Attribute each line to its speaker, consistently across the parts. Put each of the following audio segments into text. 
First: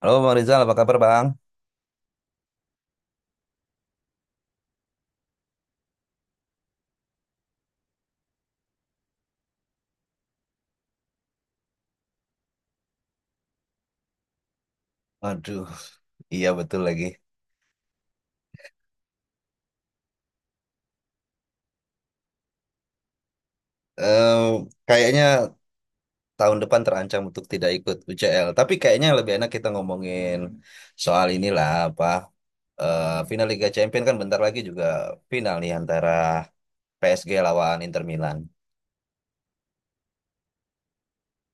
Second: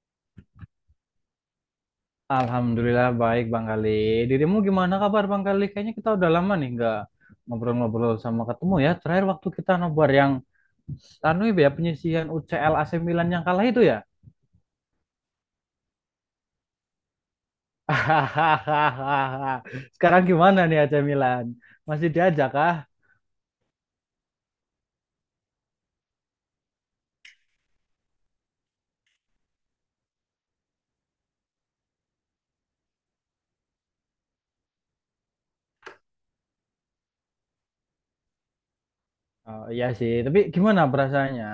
Speaker 1: Halo Bang Rizal, apa kabar Bang?
Speaker 2: Alhamdulillah baik Bang Kali. Dirimu gimana kabar Bang Kali? Kayaknya kita udah lama nih nggak ngobrol-ngobrol sama ketemu ya. Terakhir waktu kita nobar yang anu ya penyisihan UCL AC Milan yang kalah itu ya.
Speaker 1: Aduh, iya betul lagi.
Speaker 2: Sekarang gimana nih AC Milan? Masih diajak kah?
Speaker 1: Eh, Kayaknya tahun depan terancam untuk tidak ikut UCL. Tapi kayaknya lebih enak kita ngomongin soal inilah final Liga Champions kan bentar lagi juga final nih antara PSG lawan Inter Milan.
Speaker 2: Oh, iya sih, tapi gimana perasaannya?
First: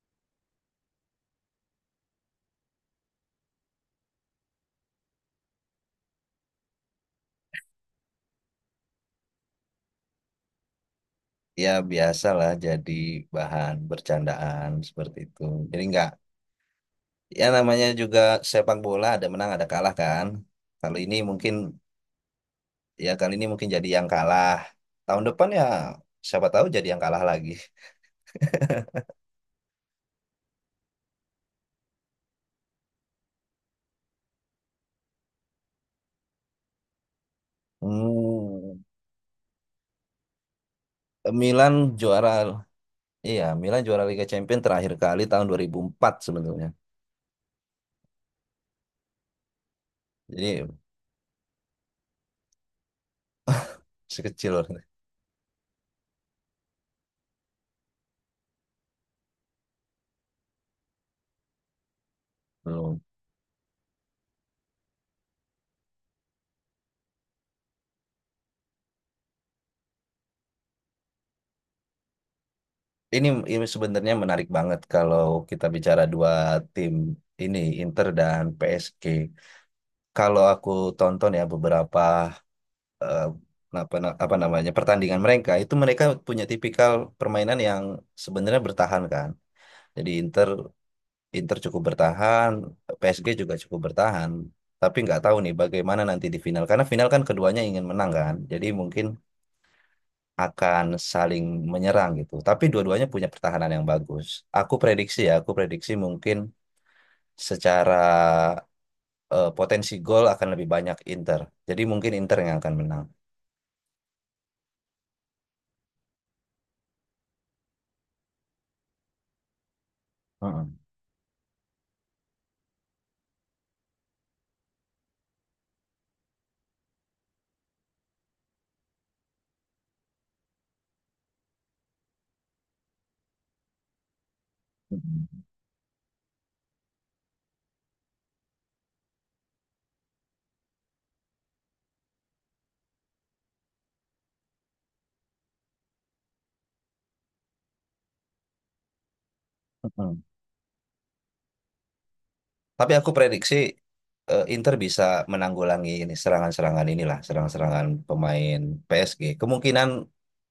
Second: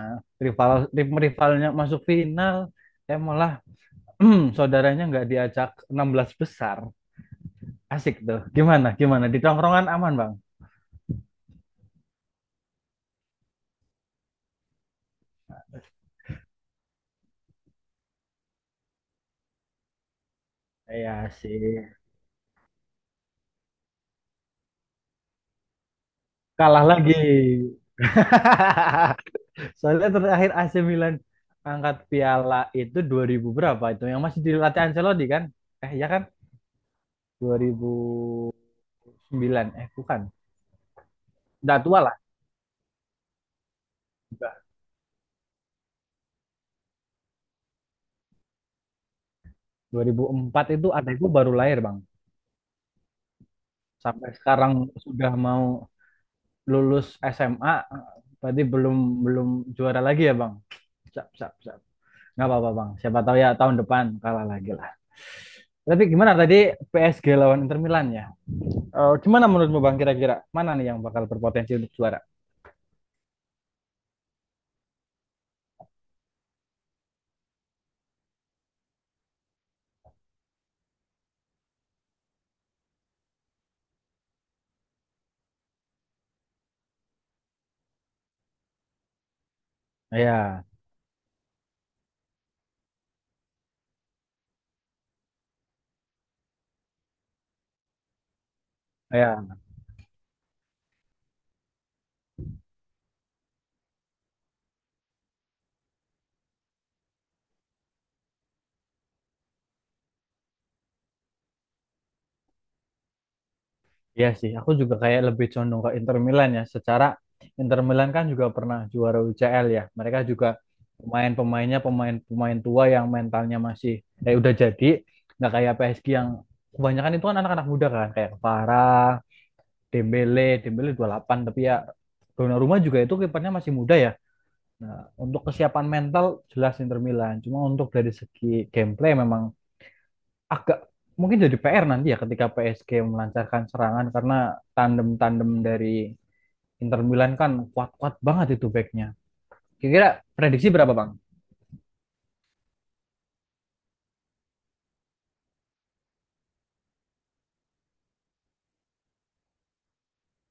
Speaker 2: Rival, tim rivalnya masuk final, eh malah saudaranya nggak diajak 16 besar. Asik tuh. Gimana? Gimana? Di tongkrongan aman, Bang?
Speaker 1: Ya biasalah jadi bahan bercandaan seperti itu. Jadi nggak, ya namanya juga sepak bola ada menang ada kalah kan. Kali ini
Speaker 2: Iya
Speaker 1: mungkin
Speaker 2: sih.
Speaker 1: Ya kali ini mungkin jadi yang kalah. Tahun depan ya siapa tahu
Speaker 2: Kalah
Speaker 1: jadi yang
Speaker 2: lagi.
Speaker 1: kalah lagi.
Speaker 2: Soalnya terakhir AC Milan angkat piala itu 2000 berapa itu? Yang masih dilatih Ancelotti kan? Eh ya kan? dua ribu
Speaker 1: Hmm,
Speaker 2: sembilan Eh, bukan.
Speaker 1: Milan
Speaker 2: Udah tua lah.
Speaker 1: juara. Iya, Milan juara Liga
Speaker 2: Udah.
Speaker 1: Champions terakhir kali tahun 2004 sebenarnya.
Speaker 2: dua ribu
Speaker 1: Jadi
Speaker 2: empat itu adekku baru lahir Bang. Sampai
Speaker 1: sekecil loh.
Speaker 2: sekarang sudah mau lulus SMA. Berarti belum belum juara lagi ya Bang? Siap, siap, siap. Nggak apa-apa Bang.
Speaker 1: Belum.
Speaker 2: Siapa tahu ya tahun depan kalah lagi lah. Tapi gimana tadi PSG lawan Inter Milan ya? Gimana menurutmu Bang kira-kira mana nih yang bakal berpotensi untuk juara?
Speaker 1: Ini ini sebenarnya menarik banget kalau kita bicara dua tim ini Inter dan PSG. Kalau aku tonton ya beberapa eh, apa apa namanya pertandingan mereka itu mereka punya tipikal permainan yang sebenarnya bertahan kan. Jadi Inter
Speaker 2: Ya,
Speaker 1: Inter cukup bertahan, PSG juga cukup bertahan. Tapi nggak tahu nih bagaimana nanti di final. Karena final kan keduanya ingin menang kan. Jadi mungkin
Speaker 2: ya,
Speaker 1: akan saling menyerang gitu. Tapi dua-duanya punya pertahanan yang bagus. Aku prediksi mungkin secara potensi gol akan lebih banyak Inter. Jadi mungkin Inter yang akan menang.
Speaker 2: ya sih. Aku juga kayak lebih condong ke Inter Milan ya. Secara Inter Milan kan juga pernah juara UCL ya. Mereka juga
Speaker 1: Heeh.
Speaker 2: pemain-pemainnya pemain-pemain tua yang mentalnya masih udah jadi. Nggak kayak PSG yang kebanyakan itu kan anak-anak muda kan kayak Farah, Dembele, Dembele 28. Tapi ya Donnarumma juga itu kipernya masih muda ya. Nah, untuk kesiapan mental jelas Inter Milan. Cuma untuk dari segi gameplay memang agak mungkin jadi PR nanti ya ketika PSG melancarkan serangan karena tandem-tandem dari Inter Milan kan kuat-kuat banget itu backnya.
Speaker 1: Heeh.
Speaker 2: Kira-kira prediksi berapa Bang?
Speaker 1: Tapi aku prediksi Inter bisa menanggulangi ini serangan-serangan inilah, serangan-serangan pemain PSG. Kemungkinan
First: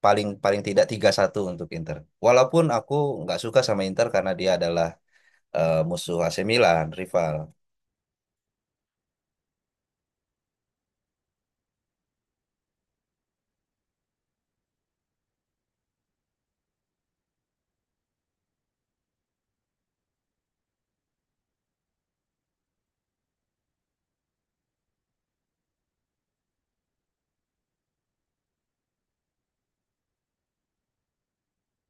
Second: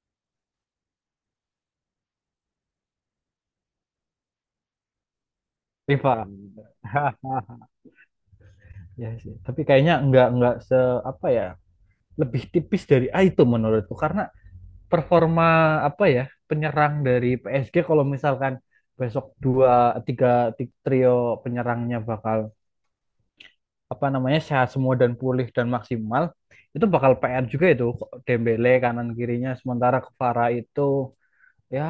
Speaker 1: paling paling tidak 3-1 untuk Inter. Walaupun aku nggak suka sama Inter karena dia adalah musuh
Speaker 2: Rival.
Speaker 1: AC Milan, rival.
Speaker 2: Ya sih. Tapi kayaknya nggak se apa ya lebih tipis dari A itu menurutku, karena performa apa ya penyerang dari PSG kalau misalkan besok dua tiga trio penyerangnya bakal apa namanya sehat semua dan pulih dan maksimal itu bakal PR juga itu. Dembele kanan kirinya sementara Kvara itu ya,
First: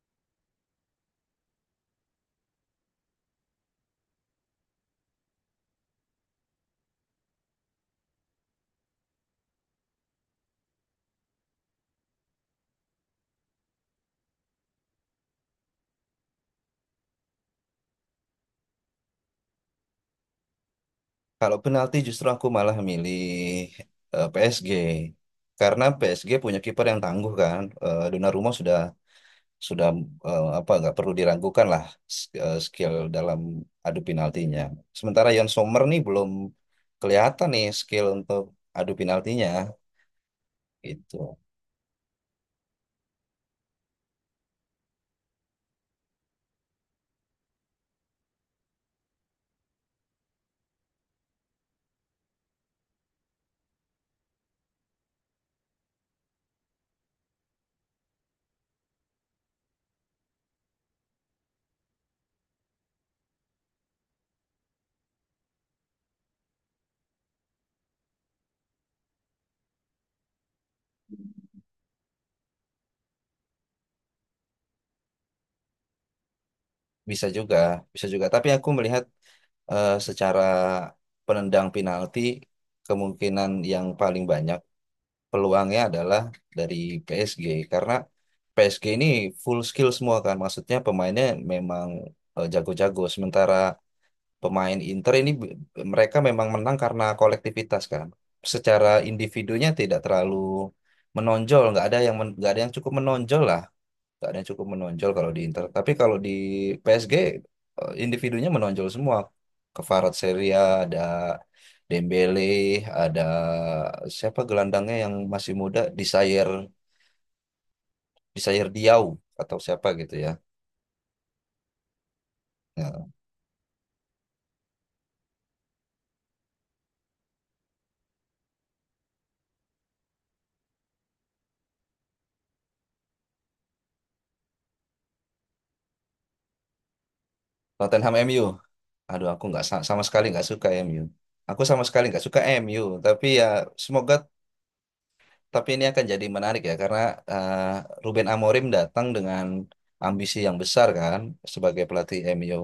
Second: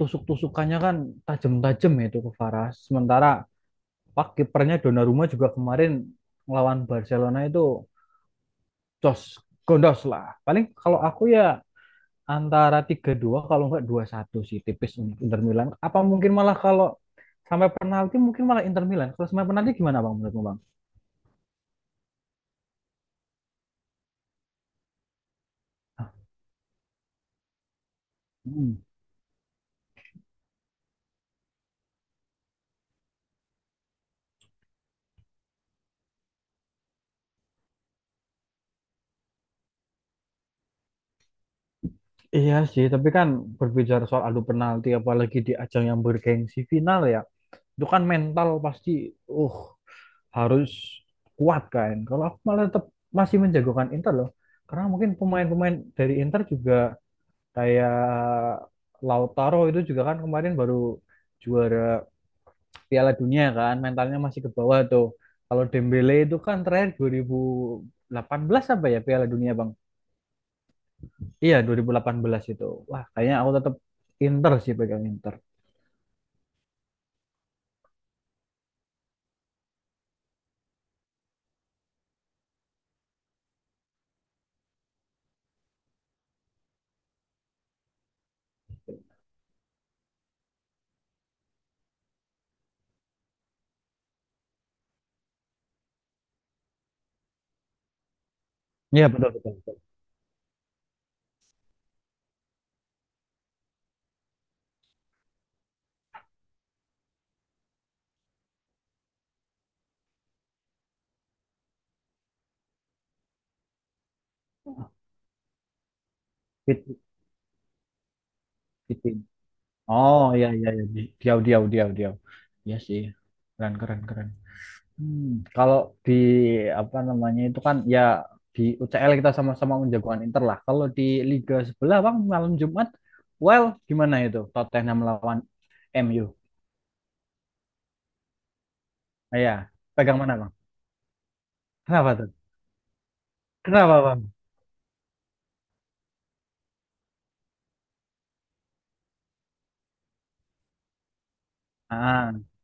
Speaker 2: tusuk-tusukannya kan tajam-tajam ya itu Kvara. Sementara pak kipernya Donnarumma juga kemarin melawan Barcelona itu jos gondos lah. Paling kalau aku ya antara 3-2 kalau nggak 2-1 sih, tipis untuk Inter Milan. Apa mungkin malah kalau sampai penalti, mungkin malah Inter Milan. Kalau sampai penalti gimana Bang, menurutmu Bang?
Speaker 1: Kalau penalti justru aku malah milih PSG. Karena PSG punya kiper yang tangguh kan. Donnarumma
Speaker 2: Hmm.
Speaker 1: sudah apa nggak perlu diragukan lah skill dalam adu penaltinya. Sementara Yon Sommer nih belum kelihatan nih skill untuk adu penaltinya gitu.
Speaker 2: Iya sih, tapi kan berbicara soal adu penalti, apalagi di ajang yang bergengsi final ya, itu kan mental pasti, uh, harus kuat kan. Kalau aku malah tetap masih menjagokan Inter loh, karena mungkin pemain-pemain dari Inter juga kayak Lautaro itu juga kan kemarin baru juara Piala Dunia kan, mentalnya masih ke bawah tuh. Kalau Dembele itu kan terakhir 2018 apa ya Piala Dunia Bang? Iya, 2018 itu. Wah, kayaknya aku tetap Inter sih, pegang Inter.
Speaker 1: Bisa juga, bisa juga. Tapi aku melihat secara penendang penalti kemungkinan yang paling banyak peluangnya adalah dari PSG karena PSG ini full skill semua kan. Maksudnya pemainnya memang jago-jago. Sementara pemain Inter mereka memang menang karena kolektivitas kan. Secara
Speaker 2: Iya, betul betul.
Speaker 1: individunya
Speaker 2: Betul.
Speaker 1: tidak terlalu menonjol, nggak ada yang cukup menonjol lah, nggak ada yang cukup menonjol kalau di Inter. Tapi kalau di PSG individunya menonjol semua. Kvaratskhelia ada Dembele, ada siapa gelandangnya yang masih muda, Desire
Speaker 2: Fit,
Speaker 1: Desire Diaw
Speaker 2: fitin.
Speaker 1: atau siapa gitu
Speaker 2: Oh,
Speaker 1: ya.
Speaker 2: iya iya iya. Diau diau diau diau. Iya sih.
Speaker 1: Nah,
Speaker 2: Keren keren keren. Hmm, kalau di apa namanya itu kan ya di UCL kita sama-sama menjagoan Inter lah. Kalau di Liga sebelah Bang malam Jumat, well gimana itu Tottenham lawan MU?
Speaker 1: Tottenham MU. Aduh,
Speaker 2: Ah,
Speaker 1: aku
Speaker 2: iya,
Speaker 1: nggak sa- sama
Speaker 2: pegang
Speaker 1: sekali
Speaker 2: mana
Speaker 1: nggak
Speaker 2: Bang?
Speaker 1: suka MU. Aku sama sekali
Speaker 2: Kenapa
Speaker 1: nggak
Speaker 2: tuh?
Speaker 1: suka MU. Tapi ya
Speaker 2: Kenapa
Speaker 1: semoga
Speaker 2: Bang?
Speaker 1: tapi ini akan jadi menarik ya karena eh, Ruben Amorim datang dengan ambisi yang besar kan sebagai pelatih
Speaker 2: Ah,
Speaker 1: MU.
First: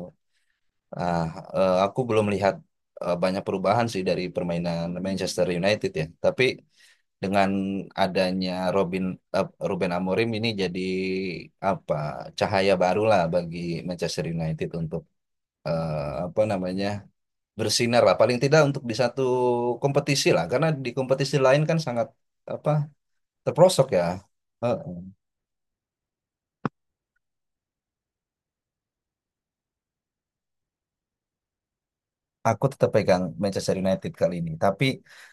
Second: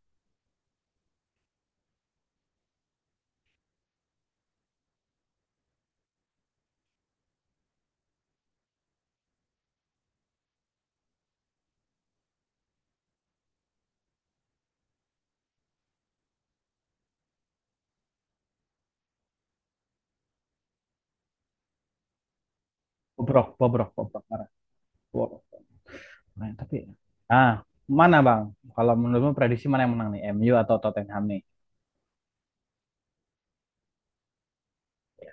Speaker 1: Ah, aku belum lihat banyak perubahan sih dari permainan Manchester United ya. Tapi dengan adanya Robin Ruben Amorim ini jadi apa cahaya barulah bagi Manchester United untuk apa namanya bersinar lah paling tidak untuk di satu kompetisi lah karena di kompetisi lain kan sangat apa
Speaker 2: bobrok,
Speaker 1: terprosok
Speaker 2: bobrok,
Speaker 1: ya.
Speaker 2: bobrok parah.
Speaker 1: Eh,
Speaker 2: Nah, tapi ah mana bang? Kalau menurutmu prediksi mana yang menang nih, MU atau Tottenham nih?
Speaker 1: aku tetap pegang Manchester United kali ini tapi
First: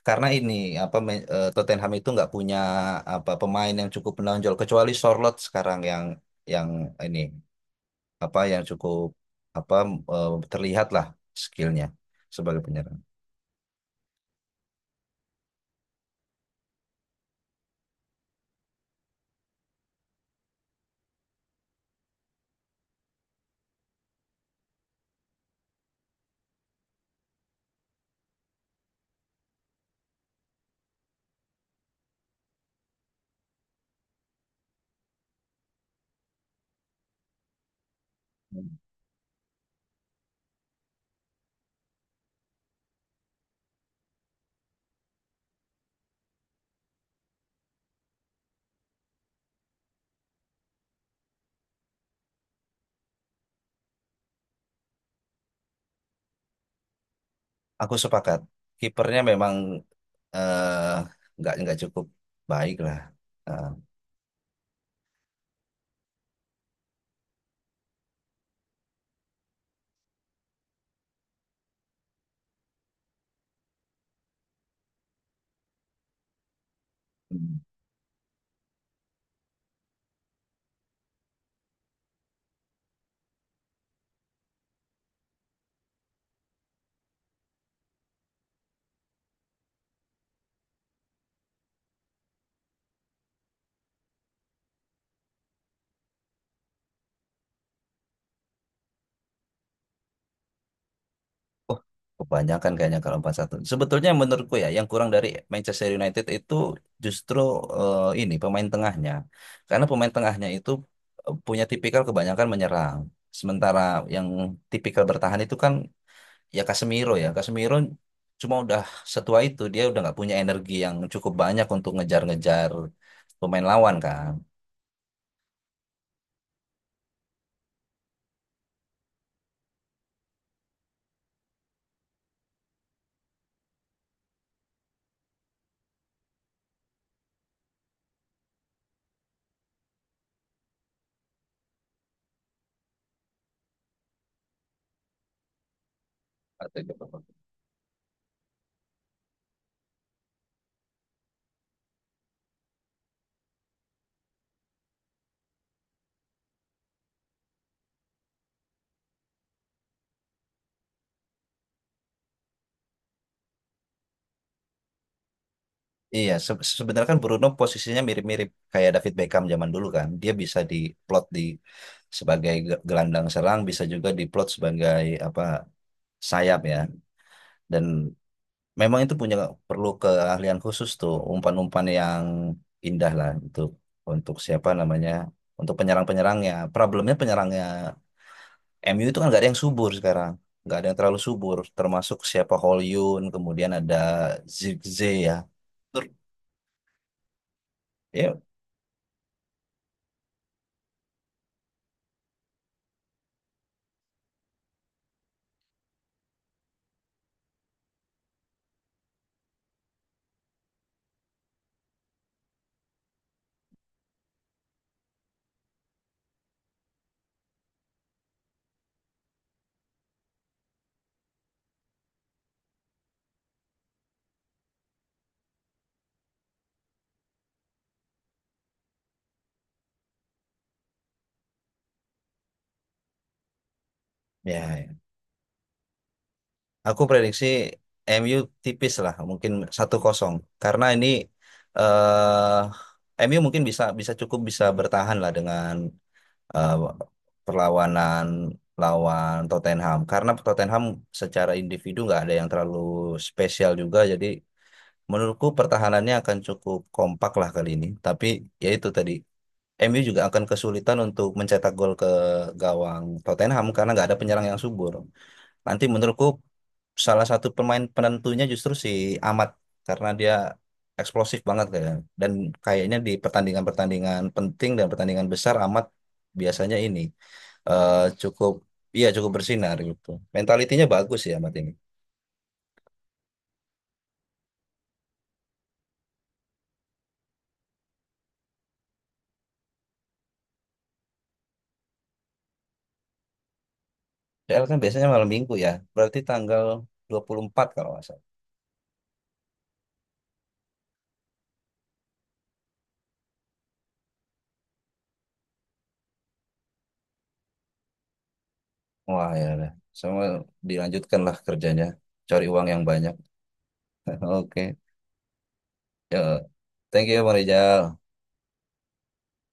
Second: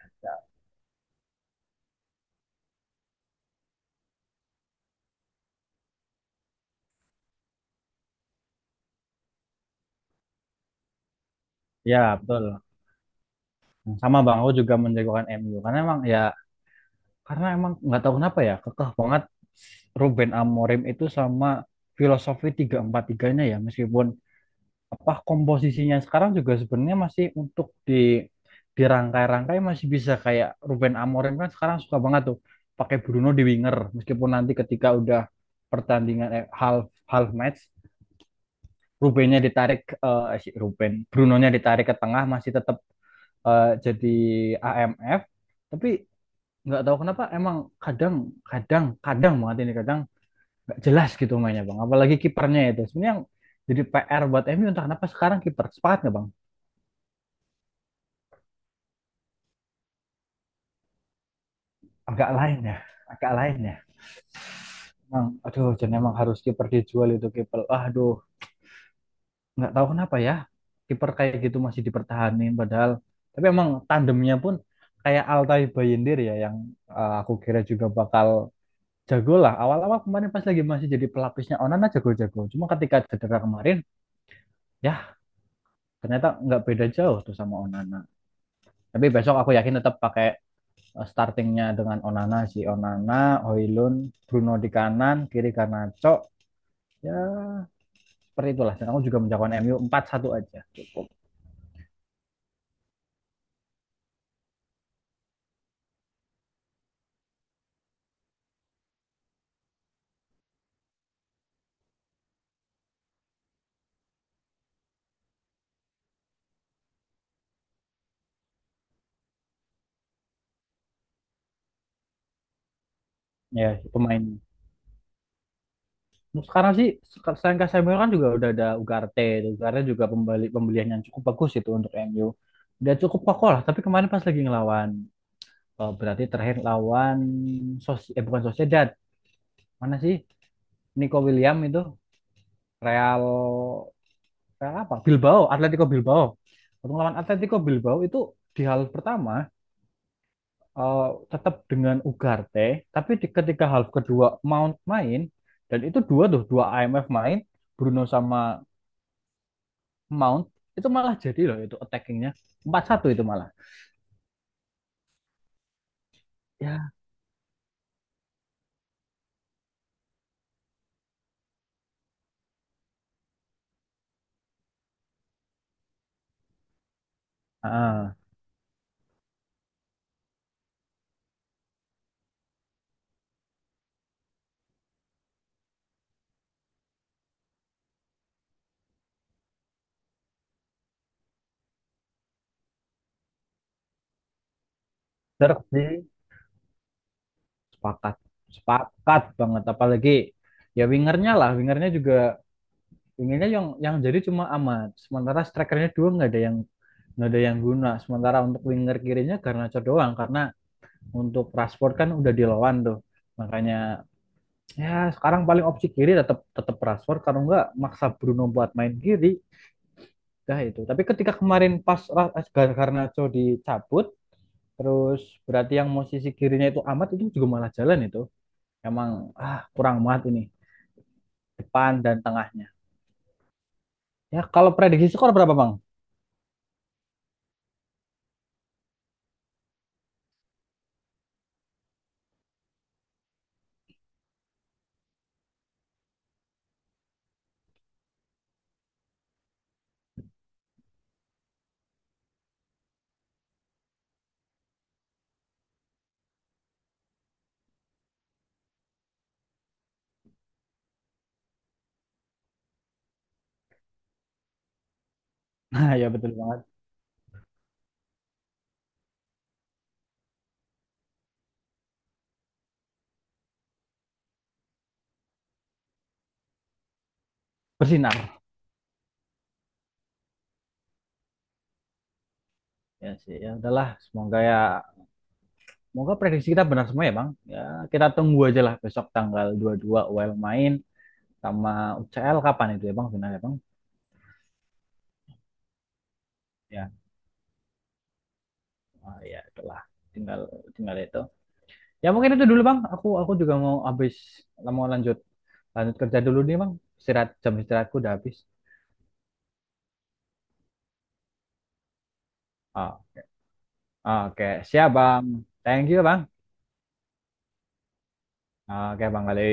Speaker 1: karena
Speaker 2: Ya,
Speaker 1: ini Tottenham itu nggak punya apa pemain yang cukup menonjol kecuali Sorloth sekarang yang ini apa yang cukup apa terlihat lah skillnya
Speaker 2: ya,
Speaker 1: sebagai
Speaker 2: betul.
Speaker 1: penyerang.
Speaker 2: Nah, sama bang, aku juga menjagokan MU karena emang ya, karena emang nggak tahu kenapa ya, kekeh banget Ruben Amorim itu sama filosofi tiga empat tiganya ya, meskipun apa komposisinya sekarang juga sebenarnya masih untuk di dirangkai-rangkai masih bisa. Kayak Ruben Amorim kan sekarang suka banget tuh pakai Bruno di winger meskipun nanti ketika udah pertandingan half half match Rubennya ditarik, eh si Ruben, Brunonya ditarik ke tengah masih tetap jadi AMF. Tapi nggak tahu kenapa emang kadang kadang kadang banget ini, kadang nggak jelas gitu mainnya bang. Apalagi kipernya itu sebenarnya yang jadi PR buat MU, entah kenapa sekarang kiper, sepakat nggak bang?
Speaker 1: Aku sepakat kipernya memang eh, nggak cukup
Speaker 2: Agak lain
Speaker 1: baik
Speaker 2: ya,
Speaker 1: lah.
Speaker 2: agak lain
Speaker 1: Eh,
Speaker 2: ya. Bang, aduh, jadi emang harus kiper dijual itu kiper. Aduh, nggak tahu kenapa ya kiper kayak gitu masih dipertahanin padahal. Tapi emang tandemnya pun kayak Altay Bayindir ya yang aku kira juga bakal jago lah, awal-awal kemarin pas lagi masih jadi pelapisnya Onana jago-jago, cuma ketika cedera kemarin ya ternyata nggak beda jauh tuh sama Onana. Tapi besok aku yakin tetap pakai startingnya dengan Onana, si Onana, Hoylund, Bruno di kanan kiri Garnacho ya, seperti itulah, dan aku juga menjagokan MU 4-1 aja cukup.
Speaker 1: Oh, kebanyakan kayaknya kalau 4-1. Sebetulnya menurutku ya, yang kurang dari Manchester United itu justru ini pemain tengahnya. Karena pemain tengahnya itu punya tipikal kebanyakan menyerang. Sementara yang tipikal bertahan itu kan ya. Casemiro cuma udah setua itu, dia udah nggak punya energi yang cukup banyak untuk ngejar-ngejar pemain
Speaker 2: Ya
Speaker 1: lawan
Speaker 2: pemain,
Speaker 1: kan.
Speaker 2: sekarang sih selain Casemiro kan juga udah ada Ugarte. Ugarte juga pembelian yang cukup bagus itu untuk MU. Udah cukup kokoh lah. Tapi kemarin pas lagi ngelawan berarti terakhir lawan eh bukan, Sociedad. Mana sih? Nico William itu Real, Real apa? Bilbao, Atletico Bilbao.
Speaker 1: Atau
Speaker 2: Waktu
Speaker 1: gitu.
Speaker 2: ngelawan Atletico Bilbao itu di half pertama eh, tetap dengan Ugarte, tapi di, ketika half kedua Mount main, dan itu dua tuh, dua IMF main, Bruno sama Mount, itu malah jadi loh, itu attackingnya 4-1 itu, malah
Speaker 1: Iya,
Speaker 2: ya
Speaker 1: sebenarnya kan Bruno posisinya mirip-mirip kayak David Beckham zaman dulu kan. Dia bisa diplot di sebagai gelandang serang, bisa juga diplot sebagai apa sayap ya. Dan
Speaker 2: ah,
Speaker 1: memang itu punya perlu keahlian khusus tuh, umpan-umpan yang indah lah untuk siapa namanya, untuk penyerang-penyerangnya. Problemnya penyerangnya MU itu kan nggak ada yang subur sekarang, nggak ada yang terlalu subur. Termasuk siapa Hollywood, kemudian ada Zirkzee ya.
Speaker 2: bener,
Speaker 1: Tur-
Speaker 2: sepakat,
Speaker 1: Ya,
Speaker 2: sepakat banget. Apalagi ya wingernya lah, wingernya juga, wingernya yang jadi cuma amat sementara strikernya dua nggak ada yang guna. Sementara untuk winger kirinya Garnacho doang karena untuk Rashford kan udah dilawan tuh, makanya ya sekarang paling opsi kiri tetap tetap Rashford kalau nggak maksa Bruno buat main kiri, dah itu. Tapi ketika kemarin pas eh, Garnacho dicabut, terus berarti yang mau sisi kirinya itu amat, itu juga malah jalan itu. Emang kurang banget ini depan dan tengahnya. Ya kalau
Speaker 1: ya,
Speaker 2: prediksi skor berapa Bang?
Speaker 1: aku prediksi MU tipis lah, mungkin 1-0. Karena ini eh MU mungkin bisa bisa cukup bisa bertahan lah dengan eh, perlawanan lawan Tottenham. Karena Tottenham secara individu nggak ada yang terlalu spesial juga. Jadi menurutku pertahanannya akan cukup kompak lah kali ini. Tapi ya itu tadi MU juga akan kesulitan untuk mencetak gol ke gawang Tottenham karena nggak ada penyerang yang subur. Nanti
Speaker 2: Nah ya
Speaker 1: menurutku
Speaker 2: betul banget,
Speaker 1: salah satu pemain penentunya justru si Amat karena dia eksplosif banget kayaknya. Dan kayaknya di pertandingan-pertandingan penting dan pertandingan besar Amat biasanya ini eh,
Speaker 2: bersinar.
Speaker 1: cukup iya cukup bersinar gitu. Mentalitinya bagus ya Amat ini.
Speaker 2: Ya sih, ya udahlah, semoga ya, semoga prediksi kita benar semua ya Bang. Ya kita tunggu aja lah, besok tanggal 22 UEL main, sama UCL kapan itu ya Bang, final ya Bang?
Speaker 1: PL kan biasanya malam minggu ya. Berarti tanggal
Speaker 2: Ya
Speaker 1: 24 kalau nggak salah.
Speaker 2: ya itulah, tinggal tinggal itu. Ya mungkin itu dulu Bang. Aku juga mau habis, mau lanjut lanjut kerja dulu nih Bang. Istirahat, jam istirahatku udah habis.
Speaker 1: Wah ya udah. Sama dilanjutkan lah kerjanya. Cari uang yang
Speaker 2: Ah,
Speaker 1: banyak.
Speaker 2: oke,
Speaker 1: Oke.
Speaker 2: siap Bang. Thank you
Speaker 1: Ya.
Speaker 2: Bang.
Speaker 1: Thank you ya Bang Rijal.
Speaker 2: Oke Bang Ali.